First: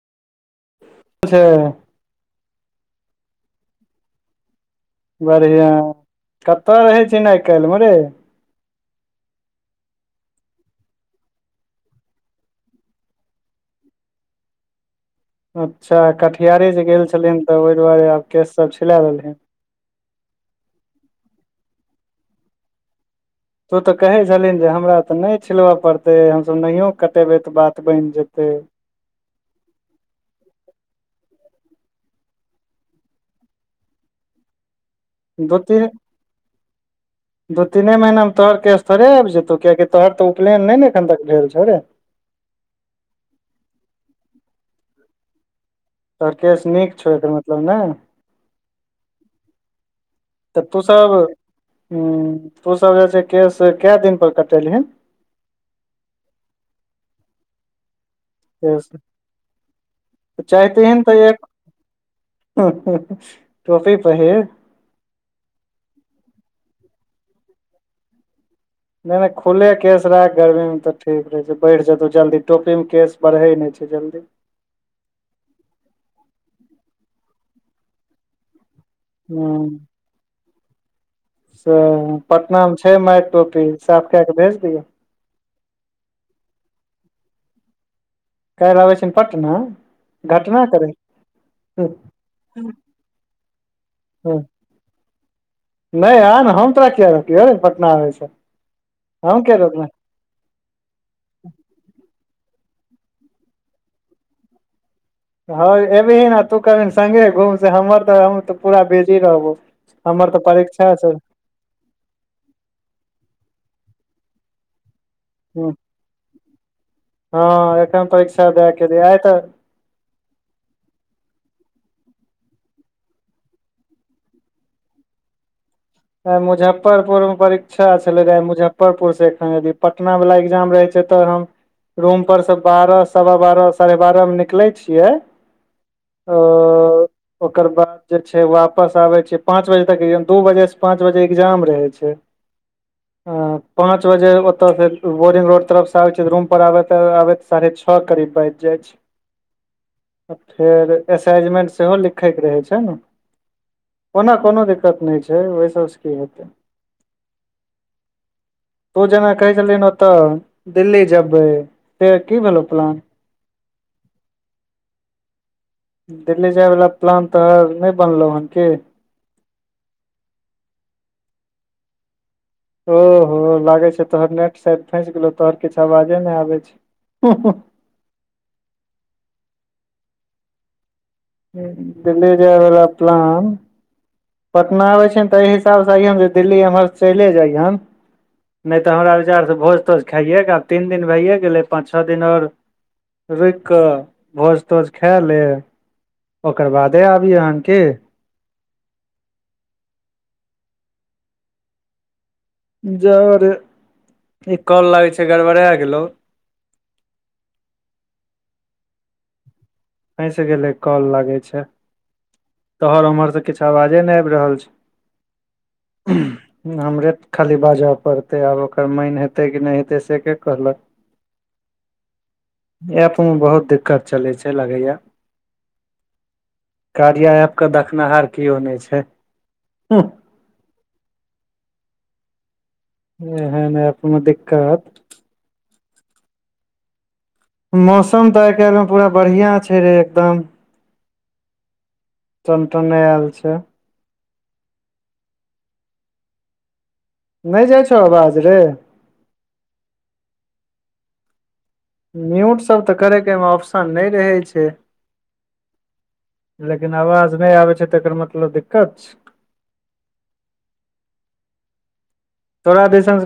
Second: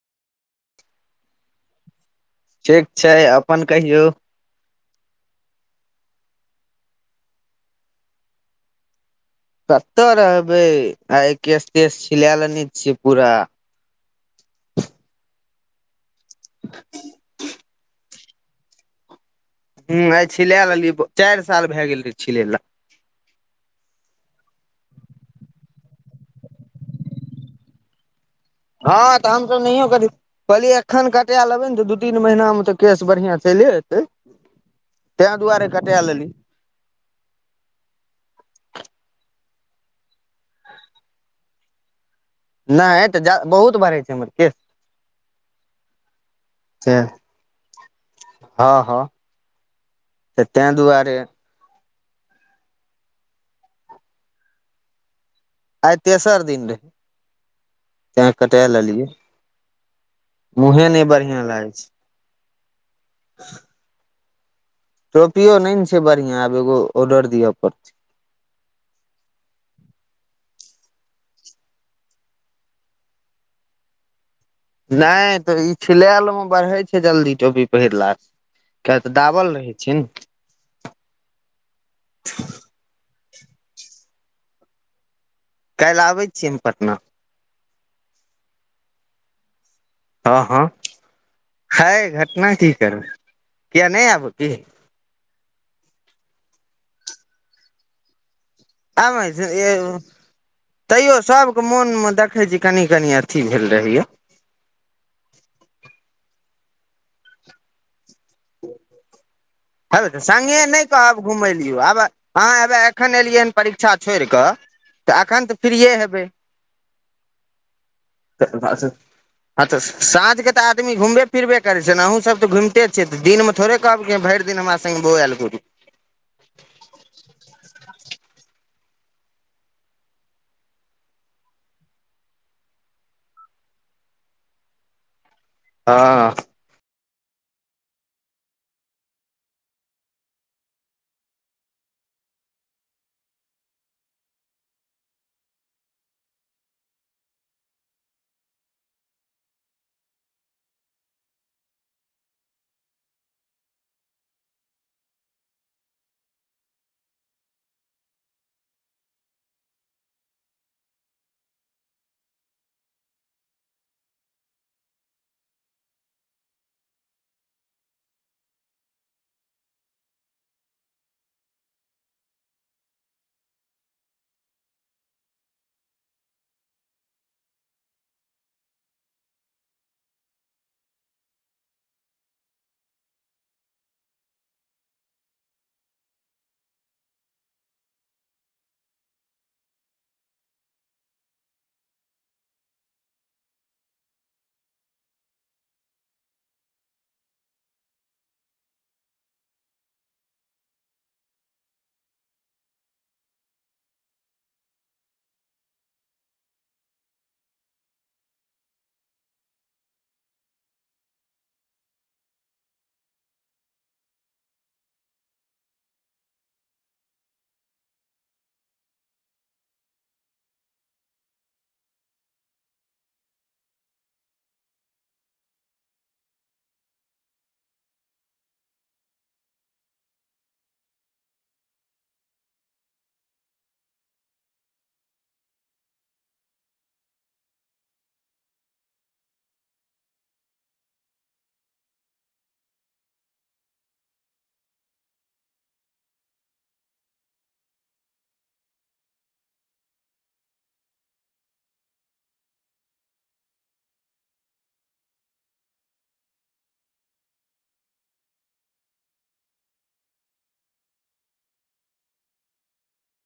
[unintelligible] ठीक छै अपन कहियौ। बड़िआँ कतऽ रहै छी न आइ काइल में रे। कत्ते रहबै आय केश तेश छिलै लेने छियै पूरा। अच्छा कटियारी जे गेल छलहिन तऽ ओइ दुआरे आब केस सभ छिला लेल हिन हु आ छिला लेलियै चाइर साल भै गेल रहे छिलै ला। तू तऽ कहे छलही जे हमरा तऽ नै छिलब पड़ते हम सभ नहियो कटेबै तऽ बात बैन जेतै। हऽ तऽ हम सब नाहियो कट। कहलियै एखन कटै लेबै न दू तीन महिना तऽ केश बड़िया चैले एतै। [inaudible] तै दुआरे तीन करै लेली दू तीने महीना में तोहर कैश थोड़े आइब जेतौ किएकि तोहर तऽ उपलेन नै न एखन तक भेल छौ रे नै तऽ जा बहुत बड़है छै हमर केश। तोहर केस नीक छौ एकर मतलब नै। हऽ हऽ तऽ तूसभ हु तूसभ जे छै केश कै दिन पर कटेलहिन आइ तेसर दिन रहे। तै कटा केश लेलियै [inaudible] मुँहे चाहतिहीन नै तऽ बड़ियाँ एक लागै छै। [unintelligible] टोपी पहिर। टोपीयो नै न छै बढ़िया आब एगो ऑर्डर दिअ पड़तै नै-नै खुल्ले केश राख गर्मी मे तऽ ठीक रहै छै बैढ़ि जेतौ जल्दी टोपीमे केश बढ़ैय नै छै जल्दी। नाय तऽ ई छिलाल मे बढ़ै छै जल्दी टोपी पहिरलास। किया तऽ दाबल रहै छै ने। सएह पटना मे छै मारि टोपी साफ कऽ कऽ भेज दियौ काल्हि आबै छियै हम पटना काल्हि आबै छि हम पटना हँ हँ घटना करै है घटना की करबै किया नै आबू की नै आ नऽ हम तोरा किया रोकियौ रे पटना आब सँ छै [unintelligible] तैयो सबके मोनमे देखै छी कनि-कनि अथी भेल रहैया। हँ एबही न तू कबीहीन संगे घुम से हमर तऽ हम पूरा बिजी रहबौ। हैबैह तऽ सङ्गे नै कहब घुमेलियौ आब अहाँ हेब एखन एलियै हन परीक्षा छोड़ कऽ। तऽ एखन तऽ फ्रियए हेबै हँ एखन परीक्षा त दए आ के स एलियै आइ हँ तऽ साँझ के तऽ आदमी घूमबे फिरबे करै छी छै न अहूँ सब तऽ घुमिते छियै दिन मे थोड़े कहब भरि। दिन हमरा संगे बौएल घुरू आइ मुजफ्फरपुर मे परीक्षा छलै रहे मुजफ्फरपुर से एखन एलिये पटना वला एग्जाम रहै छ से तऽ हम रुम पर सँ बारह सवा बारह साढे बारह मे निकलै छियै हँ ओऽ ओकर बाद जे छै वापस आबै छीयै पाँच बजे तक दू बजे सँ पाँच बजे इग्जाम रहै छै अ पाँच बजे ओतय बोरिंग रोड तरफ स आबै छियै तऽ रूम पर आबैत आबैत साढ़े छ करीब बजि जाइ छै फेर असाइजमेंट सेहो लिखैके रहै छै ने ओना कोनो दिक्कत नै छै ओई सबसँ की हेतै तू जेना कहै छल्हि ओतऽ दिल्ली जेबै फेर की भेलौ प्लान दिल्ली जायवला प्लान तोहर नै बनलौ हन की ओहो लागै छै तोहर नेट सायद फँसि गेलौ तोहर किछु आवाजे नै आबै छै दिल्ली जाइवला प्लान पटना आबै छियैन तैऽ हिसाब तै हिसाबसँ अईहन जे दिल्ली एम्हर चैले जाईहन नै तऽ हमरा विचारसँ भोज तोज खाइएके आब तीन दिन भैए गेलै पाँच छ दिन आओर रुक कऽ भोज तोज खा लेब ओकर बादे आबिहन कि जौरे ई काॅल लागै छै गड़बड़ा गेलोउ फैंस गेलय काॅल लागै छै तोहर उम्हर सँ किछु आवाजे नै आबि रहल छौ हमरे खाली बाजऽ पड़तै आब ओकर मैन हेतै कि नै हेतै से के कहलक एपमे बहुत दिक्कत चलै छै लगैया कार्या एप के देखनिहार केओ नै छै हु एहेन एप मे दिक्कत मौसम तऽ आइ काल्हि मे पूरा बढ़िआँ छै रे एकदम टनटनायल छै नै जाइ छौ आवाज रे म्यूट सब तऽ करै के अईमे ऑप्शन नै रहै छै लेकिन आवाज नै आबै छै तेकरऽ मतलब दिक्कत छै तोरा दिशन स